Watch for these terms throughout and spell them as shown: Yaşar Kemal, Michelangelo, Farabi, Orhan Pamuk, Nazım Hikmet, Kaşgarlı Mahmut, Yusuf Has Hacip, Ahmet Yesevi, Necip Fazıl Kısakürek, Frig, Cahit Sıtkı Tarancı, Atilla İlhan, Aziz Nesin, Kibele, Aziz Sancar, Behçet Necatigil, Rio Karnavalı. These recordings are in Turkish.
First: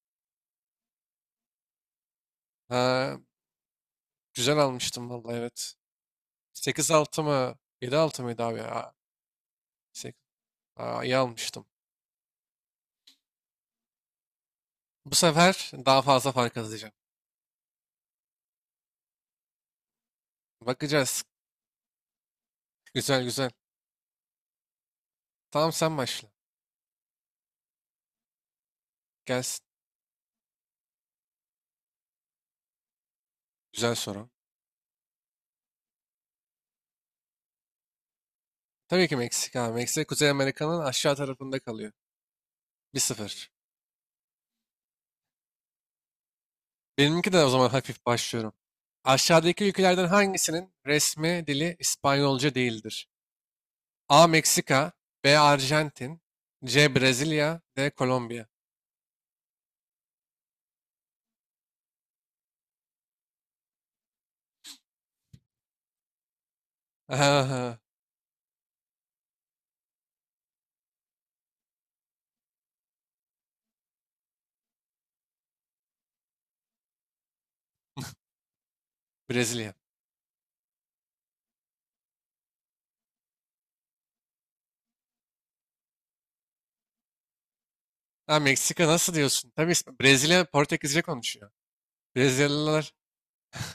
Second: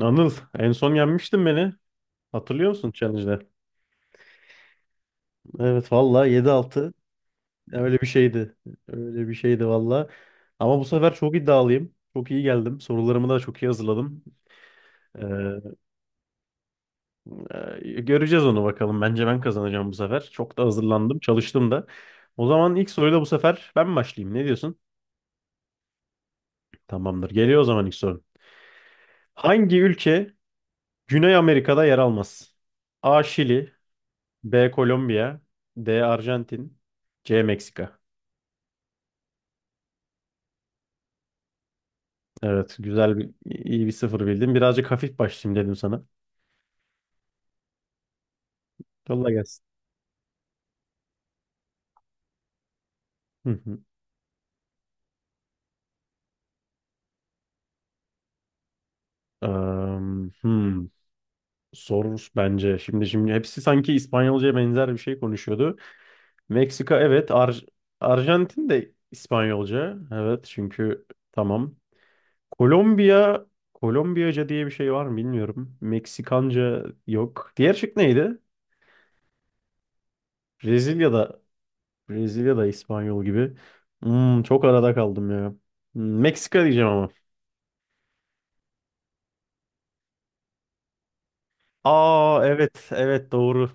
Anıl en son yenmiştin beni. Hatırlıyor musun Ha, challenge'de? güzel almıştım vallahi, evet. Evet valla sekiz 7-6 altı mı, yedi öyle bir altı mıydı şeydi. abi ya? Öyle bir şeydi valla. 8. Ama bu Aa, sefer iyi çok almıştım. iddialıyım. Çok iyi geldim. Sorularımı da çok iyi hazırladım. Bu Ee, sefer daha fazla fark atacağım. Göreceğiz onu bakalım. Bence ben kazanacağım bu sefer. Çok da hazırlandım. Bakacağız. Çalıştım da. O zaman ilk soruyla Güzel bu güzel. sefer ben başlayayım. Ne diyorsun? Tamam, sen başla. Tamamdır. Geliyor o zaman ilk soru. Gelsin. Hangi ülke Güney Amerika'da yer almaz? A. Şili, Güzel soru. B. Kolombiya, D. Arjantin, C. Meksika. Tabii ki Meksika, abi. Meksika Kuzey Amerika'nın aşağı tarafında kalıyor. Evet, bir güzel bir sıfır iyi bir sıfır bildin. Birazcık hafif başlayayım dedim sana. Benimki de o zaman hafif başlıyorum. Yolla Aşağıdaki gelsin. ülkelerden hangisinin resmi dili İspanyolca değildir? Hı hı. A. Meksika, B. Arjantin, C. Brezilya, D. Kolombiya. Am, hmm. Zor bence. Şimdi hepsi sanki İspanyolca'ya benzer bir şey konuşuyordu. Meksika evet, Arjantin de İspanyolca. Evet çünkü tamam. Kolombiya, Kolombiyaca diye bir şey var mı bilmiyorum. Meksikanca yok. Diğer şık neydi? Brezilya. Brezilya'da Brezilya'da İspanyol gibi. Hmm, çok arada kaldım ya. Hmm, Meksika diyeceğim ama. Ha, Meksika nasıl diyorsun? Tabii, Brezilya Portekizce konuşuyor. Aa evet Brezilyalılar evet doğru.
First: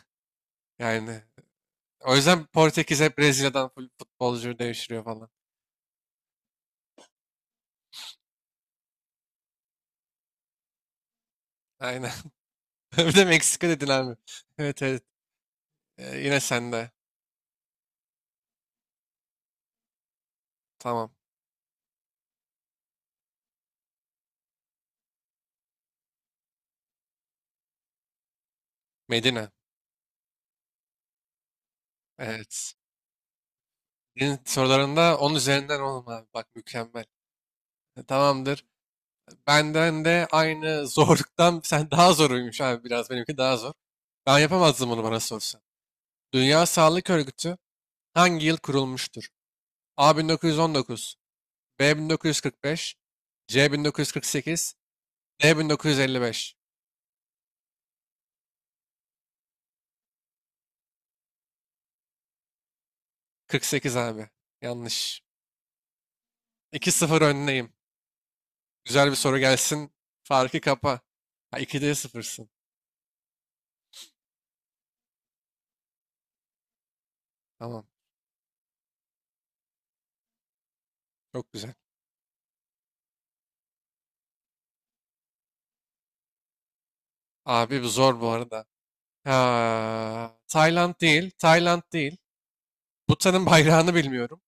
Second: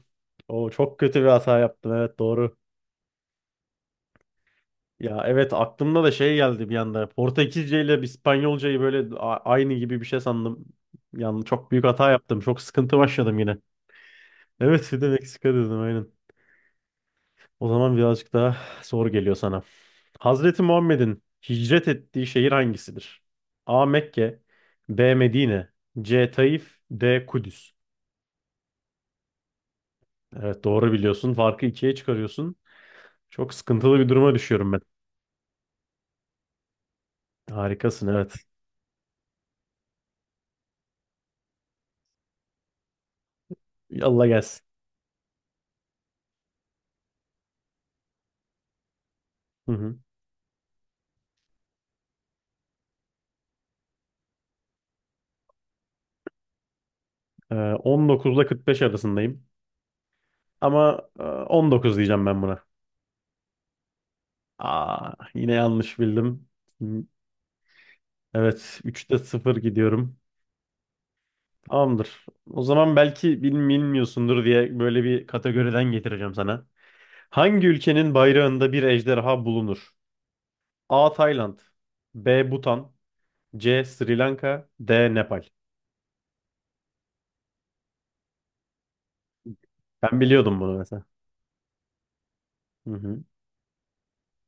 O çok kötü yani. bir hata yaptım, O evet yüzden doğru. Portekiz hep Brezilya'dan full futbolcu devşiriyor Ya falan. evet aklımda da şey geldi bir anda. Portekizce ile İspanyolcayı böyle aynı gibi bir şey sandım. Yani çok büyük hata Aynen. yaptım. Çok sıkıntı Bir de başladım yine. Meksika dedin abi. Evet, Evet bir evet. de Meksika dedim aynen. Yine sende. O zaman birazcık daha zor geliyor sana. Hazreti Tamam. Muhammed'in hicret ettiği şehir hangisidir? A. Mekke, B. Medine, C. Taif, D. Kudüs. Medine. Evet doğru biliyorsun. Farkı ikiye çıkarıyorsun. Evet. Çok sıkıntılı bir duruma Senin düşüyorum ben. sorularında 10 üzerinden, oğlum abi. Bak, mükemmel. Harikasın evet. Tamamdır. Benden de aynı zorluktan sen daha zoruymuş abi, biraz. Benimki daha zor. Allah Ben gelsin. yapamazdım bunu, bana sorsan. Dünya Sağlık Örgütü hangi yıl kurulmuştur? Hı hı. A 1919, B 1945, C 1948, D 1955. 19 ile 45 arasındayım. Ama 19 diyeceğim ben buna. 48 abi. Aa, Yanlış. yine yanlış bildim. Hmm, 2-0 önleyim. evet Güzel bir 3'te soru 0 gelsin. gidiyorum. Farkı kapa. Ha, 2'de Tamamdır. 0'sın. O zaman belki bilmiyorsundur diye böyle bir kategoriden getireceğim sana. Hangi Tamam. ülkenin bayrağında bir ejderha bulunur? A. Çok Tayland, güzel. B. Bhutan, C. Sri Lanka, D. Nepal. Abi bu zor bu arada. Ben Ha, biliyordum bunu Tayland mesela. değil. Tayland değil. Hı hı. Bhutan'ın bayrağını bilmiyorum.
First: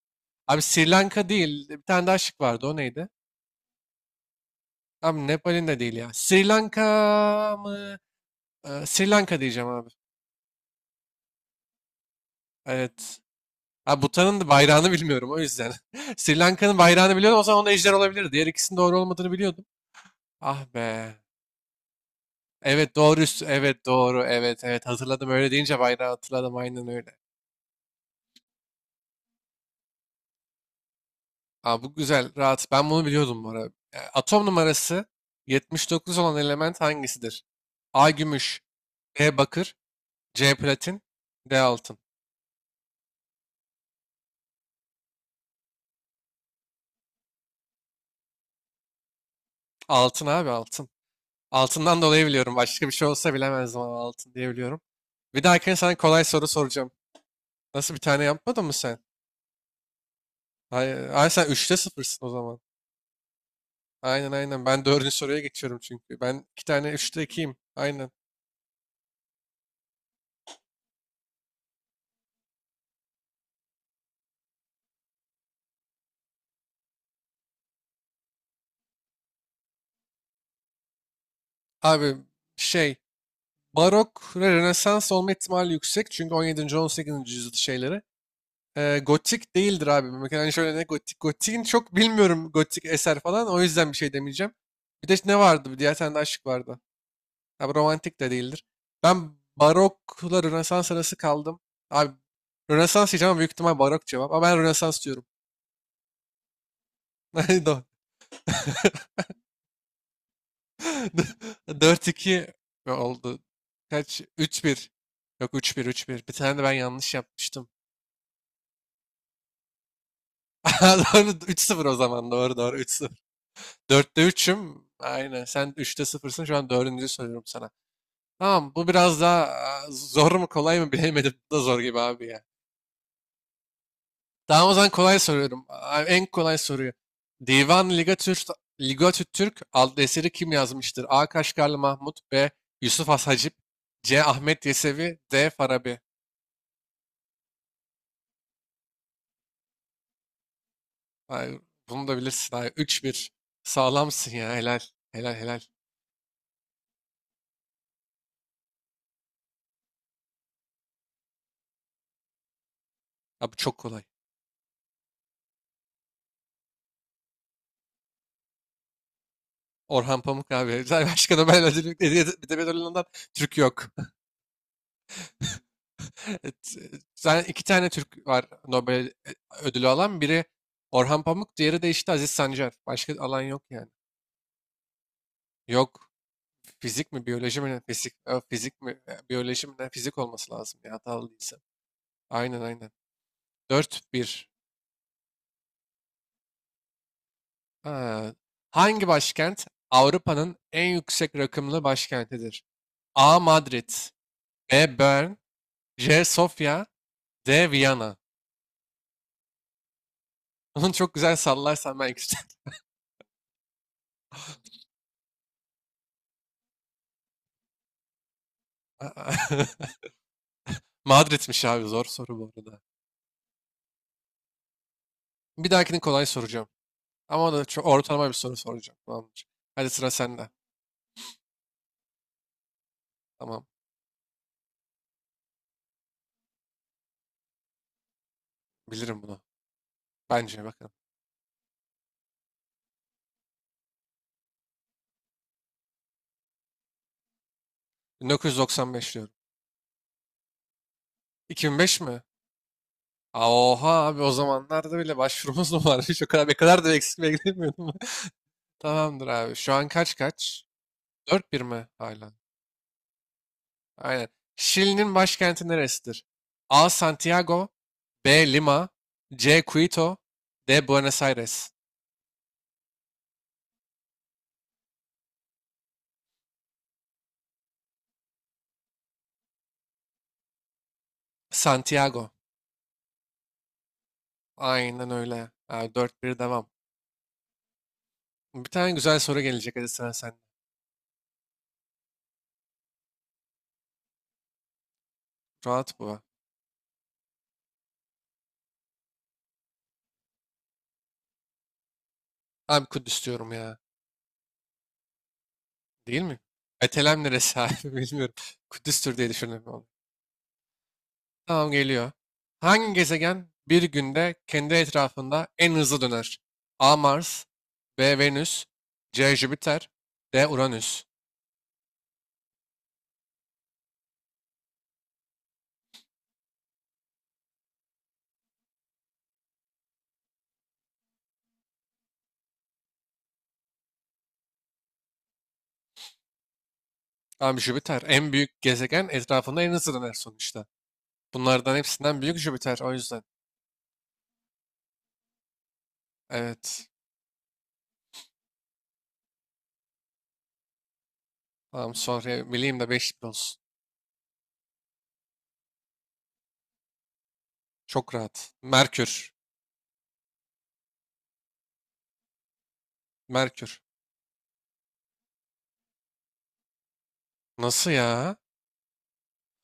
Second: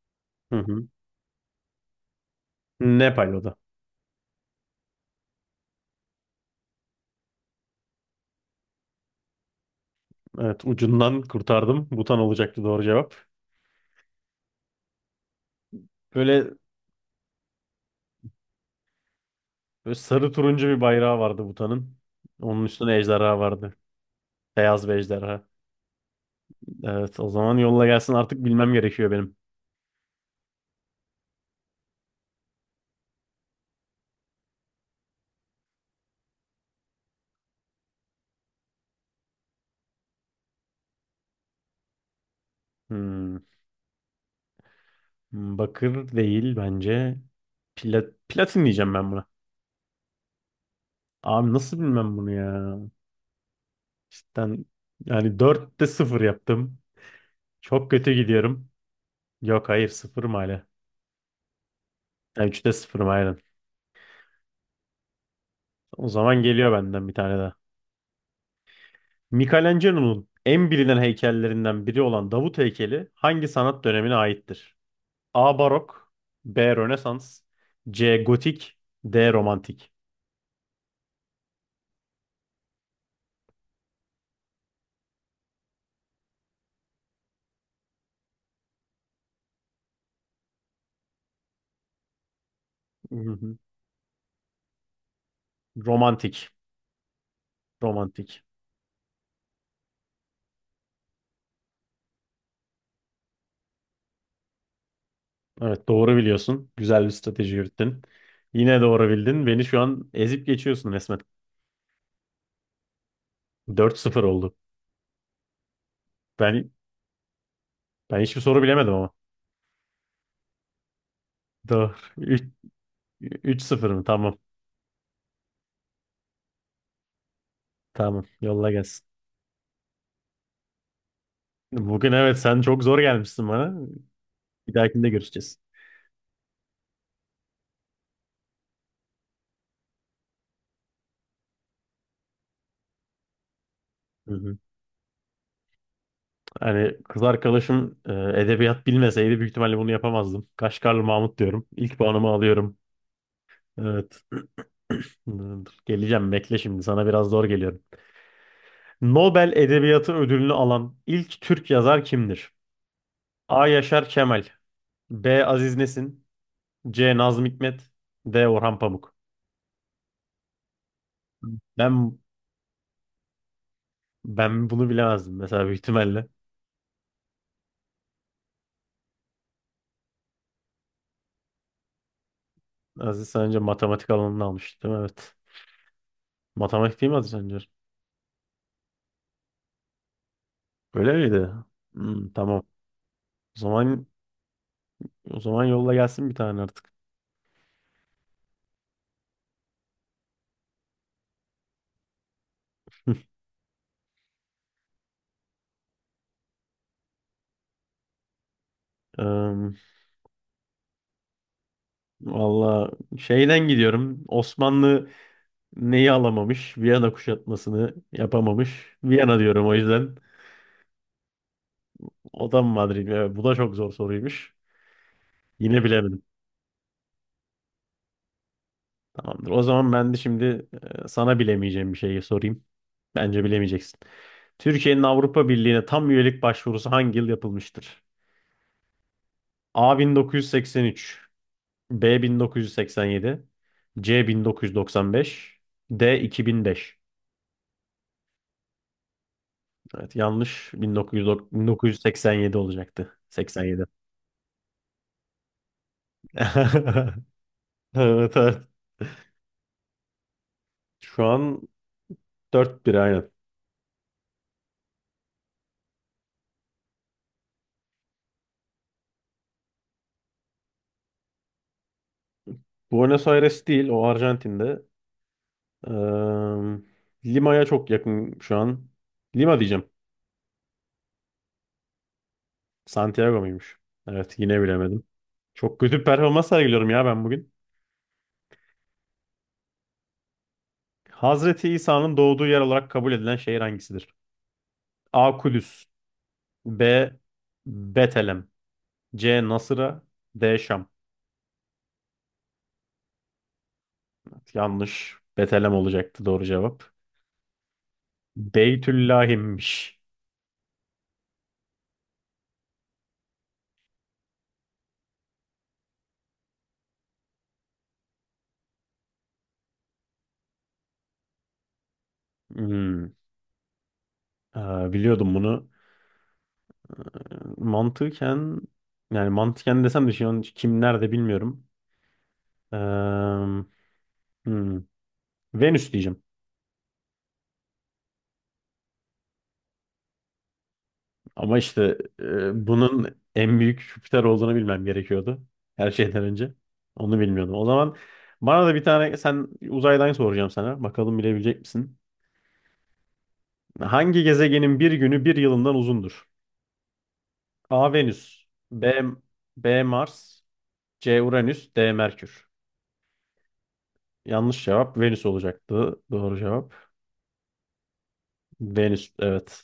Hı Abi, hı. Sri Lanka değil. Bir tane daha şık vardı. O neydi? Nepal o da. Abi Nepal'in de değil ya. Sri Lanka mı? Sri Lanka diyeceğim abi. Evet ucundan kurtardım. Butan olacaktı doğru cevap. Evet. Ha, Bhutan'ın da bayrağını bilmiyorum o yüzden. Sri Böyle, Lanka'nın bayrağını biliyordum, o zaman onda ejder olabilir. Diğer ikisinin doğru olmadığını biliyordum. böyle sarı Ah turuncu bir be. bayrağı vardı Butan'ın. Onun Evet, üstüne doğru. ejderha vardı. Evet, doğru. Evet, evet, Beyaz bir hatırladım, ejderha. öyle deyince bayrağı hatırladım, aynen öyle. Evet o zaman yolla gelsin artık bilmem gerekiyor benim. Aa, bu güzel, rahat. Ben bunu biliyordum bu arada. Atom numarası 79 olan element hangisidir? A gümüş, B bakır, C platin, D altın. Hmm, bakır değil bence. Platin diyeceğim ben buna. Altın abi, altın. Abi nasıl Altından bilmem dolayı bunu biliyorum. ya. Başka bir şey olsa bilemezdim ama altın diye Cidden biliyorum. yani Bir dahakine dörtte sana sıfır kolay soru yaptım. soracağım. Çok Nasıl, bir kötü tane yapmadın gidiyorum. mı sen? Yok hayır 0 hala. Ay, ay, sen üçte sıfırsın o Yani zaman. 3'te 0 aynen. Aynen, aynen. Ben dördüncü soruya geçiyorum O çünkü. zaman Ben 2 geliyor tane benden bir 3'te tane daha. 2'yim. Aynen. Michelangelo'nun en bilinen heykellerinden biri olan Davut heykeli hangi sanat dönemine aittir? A. Barok, B. Rönesans, C. Gotik, D. Romantik. Abi şey, barok ve rönesans olma ihtimali yüksek. Çünkü 17. 18. yüzyıl şeyleri. Gotik değildir abi. Mesela şöyle, ne gotik? Gotik'in çok bilmiyorum, gotik Hı eser falan. hı. O yüzden bir şey demeyeceğim. Bir de ne vardı? Bir diğer tane de aşık Romantik. vardı. Abi romantik de Romantik. değildir. Ben barokla rönesans arası kaldım. Abi, rönesans diyeceğim ama büyük ihtimal barok cevap. Ama ben rönesans diyorum. Evet doğru biliyorsun. Güzel bir strateji Doğru. yürüttün. Yine doğru bildin. Beni şu an ezip geçiyorsun resmen. 4-2 oldu. Dört Kaç? sıfır oldu. 3-1. Yok, 3-1, 3-1. Bir tane de Ben ben yanlış yapmıştım. ben hiçbir soru bilemedim ama. Doğru, 3-0 Doğru. o zaman. Doğru, doğru, 3-0. Üç, 0 mı? 4'te Tamam. 3'üm. Aynen. Sen üçte 0'sın. Şu an dördüncü soruyorum sana. Tamam. Yolla Tamam, bu gelsin. biraz daha zor mu kolay mı bilemedim. Bu da zor gibi Bugün abi evet ya. sen çok zor gelmişsin bana. Tamam o Bir zaman dahakinde kolay görüşeceğiz. soruyorum. En kolay soruyu. Divan Ligatür Ligatü Türk adlı eseri kim yazmıştır? A. Kaşgarlı Mahmut, B. Yusuf Has Hacip, C. Hı hı. Ahmet Yesevi, D. Farabi. Hani kız arkadaşım edebiyat bilmeseydi büyük ihtimalle bunu yapamazdım. Kaşgarlı Mahmut Hayır, diyorum. İlk bunu da puanımı bilirsin. Hayır, alıyorum. 3-1. Evet. Sağlamsın ya. Helal. Helal, helal. Dur, geleceğim bekle şimdi. Sana biraz zor geliyorum. Nobel Edebiyatı Ödülünü alan ilk Türk yazar kimdir? Abi A. çok kolay. Yaşar Kemal, B. Aziz Nesin, C. Nazım Hikmet, D. Orhan Pamuk. Orhan Pamuk abi. Zaten başka Nobel ödülü, Ben Edebiyat Ödülü'nden Türk yok. ben bunu bilemezdim mesela büyük ihtimalle. Et- Zaten iki tane Türk var Nobel ödülü alan. Biri Orhan Pamuk, diğeri de işte Aziz Sancar. Başka Aziz alan Sancar yok yani. matematik alanını almıştı değil mi? Evet. Yok. Matematik değil Fizik mi mi, Aziz biyoloji Sancar? mi, ne? Fizik, fizik mi, biyoloji mi, ne? Fizik olması lazım ya. Öyle Hatalı miydi? değilsem. Hmm, tamam. Aynen, aynen. O zaman 4-1. O zaman yolla gelsin bir tane artık. Ha, hangi başkent Avrupa'nın en yüksek rakımlı başkentidir? A. Madrid, B. Bern, C. Sofya, D. Viyana. Em, Bunu çok güzel sallarsan belki. valla şeyden gidiyorum. Osmanlı neyi alamamış? Viyana kuşatmasını yapamamış. Viyana diyorum o yüzden. Madrid'miş abi, zor soru O bu da mı arada. Madrid mi? Evet, bu da çok zor soruymuş. Bir Yine dahakini bilemedim. kolay soracağım. Ama da çok ortalama bir soru soracağım. Tamamdır. Tamamdır. O Hadi, zaman sıra ben de sende. şimdi sana bilemeyeceğim bir şeyi sorayım. Bence Tamam. bilemeyeceksin. Türkiye'nin Avrupa Birliği'ne tam üyelik başvurusu hangi yıl yapılmıştır? Bilirim bunu. A Bence bakalım. 1983, B 1987, C 1995, D 2005. 1995 diyorum. Evet, yanlış, 1909 2005 mi? 1987 olacaktı. Aa, 87. oha abi, o zamanlarda bile başvurumuz mu varmış? O kadar, ne kadar da eksikliğe gidemiyordum. Evet, evet. Tamamdır abi. Şu an kaç kaç? Şu Dört an bir mi hala? dört bir aynen. Aynen. Şili'nin başkenti neresidir? A. Santiago, B. Lima, C. Quito, D. Buenos Aires. Buenos Aires değil, o Arjantin'de. Eee, Lima'ya çok yakın şu an. Lima diyeceğim. Santiago. Santiago muymuş? Evet, yine bilemedim. Aynen öyle. Çok Abi kötü bir 4-1, performans devam. sergiliyorum ya ben bugün. Bir tane güzel soru gelecek. Hadi sıra sen. Hazreti İsa'nın doğduğu yer olarak kabul edilen şehir hangisidir? A. Kudüs, Rahat bu. B. Betlem, C. Nasıra, D. Şam. Abi Kudüs diyorum ya. Yanlış. Betelem Değil olacaktı mi? doğru cevap. Betlem neresi abi? Bilmiyorum. Kudüs'tür diye düşünüyorum. Beytüllahim'miş. Tamam, geliyor. Hangi gezegen bir günde kendi etrafında en hızlı döner? A. Mars, B. Venüs, C. Jüpiter, D. Uranüs. Hmm. Aa, biliyordum bunu. Mantıken yani mantıken desem de şu an kim nerede bilmiyorum. Ee, hmm. Venüs diyeceğim. Tamam, Jüpiter. En büyük gezegen etrafında en hızlı döner sonuçta. Ama Bunlardan işte hepsinden büyük Jüpiter, o bunun yüzden. en büyük Jüpiter olduğunu bilmem gerekiyordu. Her şeyden önce. Evet. Onu bilmiyordum. O zaman bana da bir tane sen uzaydan soracağım sana. Bakalım bilebilecek Tamam, misin? sonra bileyim de beş olsun. Hangi gezegenin bir günü bir yılından uzundur? A Çok Venüs, rahat. B Merkür. B Mars, C Uranüs, D Merkür. Merkür. Yanlış cevap Venüs olacaktı. Doğru cevap Nasıl ya? Venüs. Evet.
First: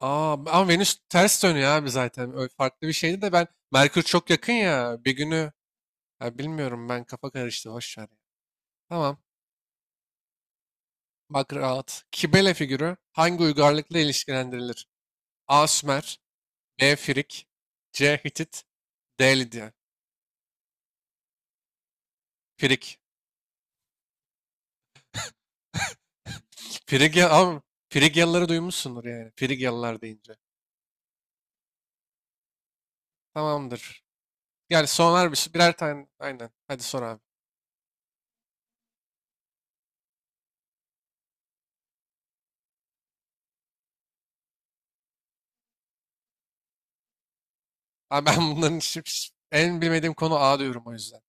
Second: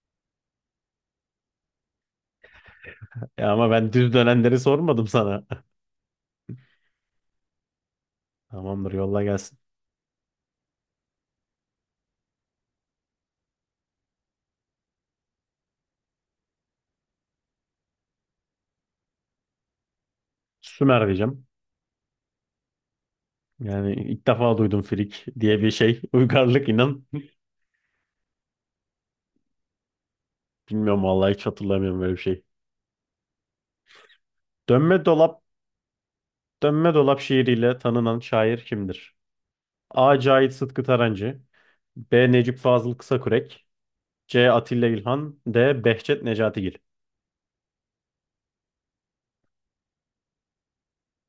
Aa, ama Venüs ters dönüyor abi zaten. Öyle farklı bir şeydi de, E ben ama ben Merkür düz çok yakın dönenleri ya. sormadım Bir sana. günü, ya bilmiyorum ben, kafa karıştı. Hoş ver. Tamamdır, Tamam. yolla gelsin. Bak, rahat. Kibele figürü hangi uygarlıkla ilişkilendirilir? A. Sümer, B. Frig, C. Hitit, D. Lidya. Sümer diyeceğim. Frig. Yani ilk defa duydum frik diye bir şey. Uygarlık inan. Frigya ama, Frigyalıları duymuşsundur yani. Frigyalılar deyince. Bilmiyorum vallahi hiç hatırlamıyorum böyle bir şey. Tamamdır. Yani Dönme soner dolap, birer tane. Aynen. Hadi dönme sor dolap abi. şiiriyle tanınan şair kimdir? A. Cahit Sıtkı Tarancı, B. Necip Fazıl Kısakürek, C. Atilla İlhan, D. Behçet Necatigil. Abi, ben bunların en bilmediğim konu, A diyorum o yüzden.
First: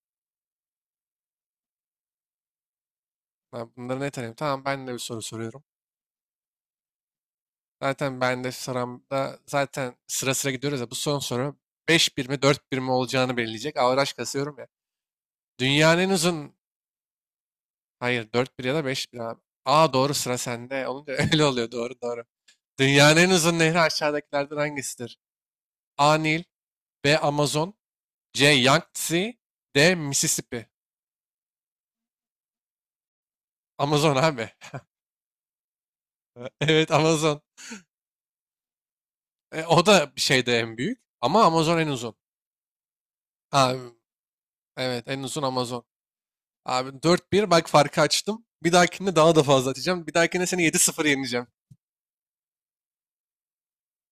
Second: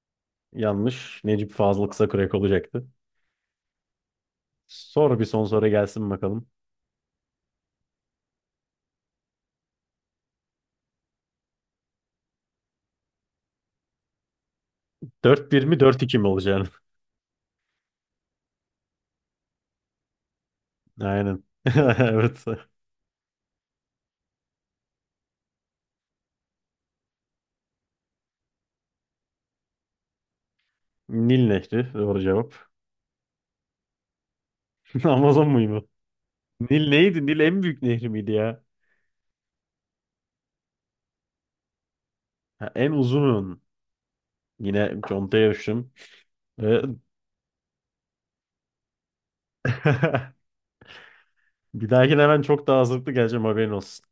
Yanlış. Necip Fazıl kısa kürek olacaktı. Ben bunları ne tanıyorum? Tamam, ben de bir Sor soru bir son soruyorum. soru gelsin bakalım. Zaten ben de sıramda, zaten sıra sıra gidiyoruz ya. Bu son soru 5-1 mi 4 bir mi olacağını belirleyecek. Averaj kasıyorum ya. Dört bir mi Dünyanın dört en iki mi uzun... olacağını? Hayır, 4-1 ya da 5-1 abi. Aa, doğru, sıra sende. Olunca Aynen. öyle oluyor, doğru, doğru. Evet. Dünyanın en uzun nehri aşağıdakilerden hangisidir? A. Nil, B. Amazon, C. Yangtze, D. Mississippi. Nil Nehri doğru cevap. Amazon abi. Amazon muydu? Nil Evet, neydi? Nil Amazon. en büyük nehri miydi ya? O da bir şeyde en büyük. Ama Amazon en uzun. Ha, en uzun. Abi, Yine evet, en uzun contaya Amazon. düştüm. Ve- Abi 4-1, bak farkı açtım. Bir dahakinde daha da fazla atacağım. Bir dahakinde seni 7-0 yeneceğim. Bir dahakine hemen çok daha hazırlıklı geleceğim haberin olsun.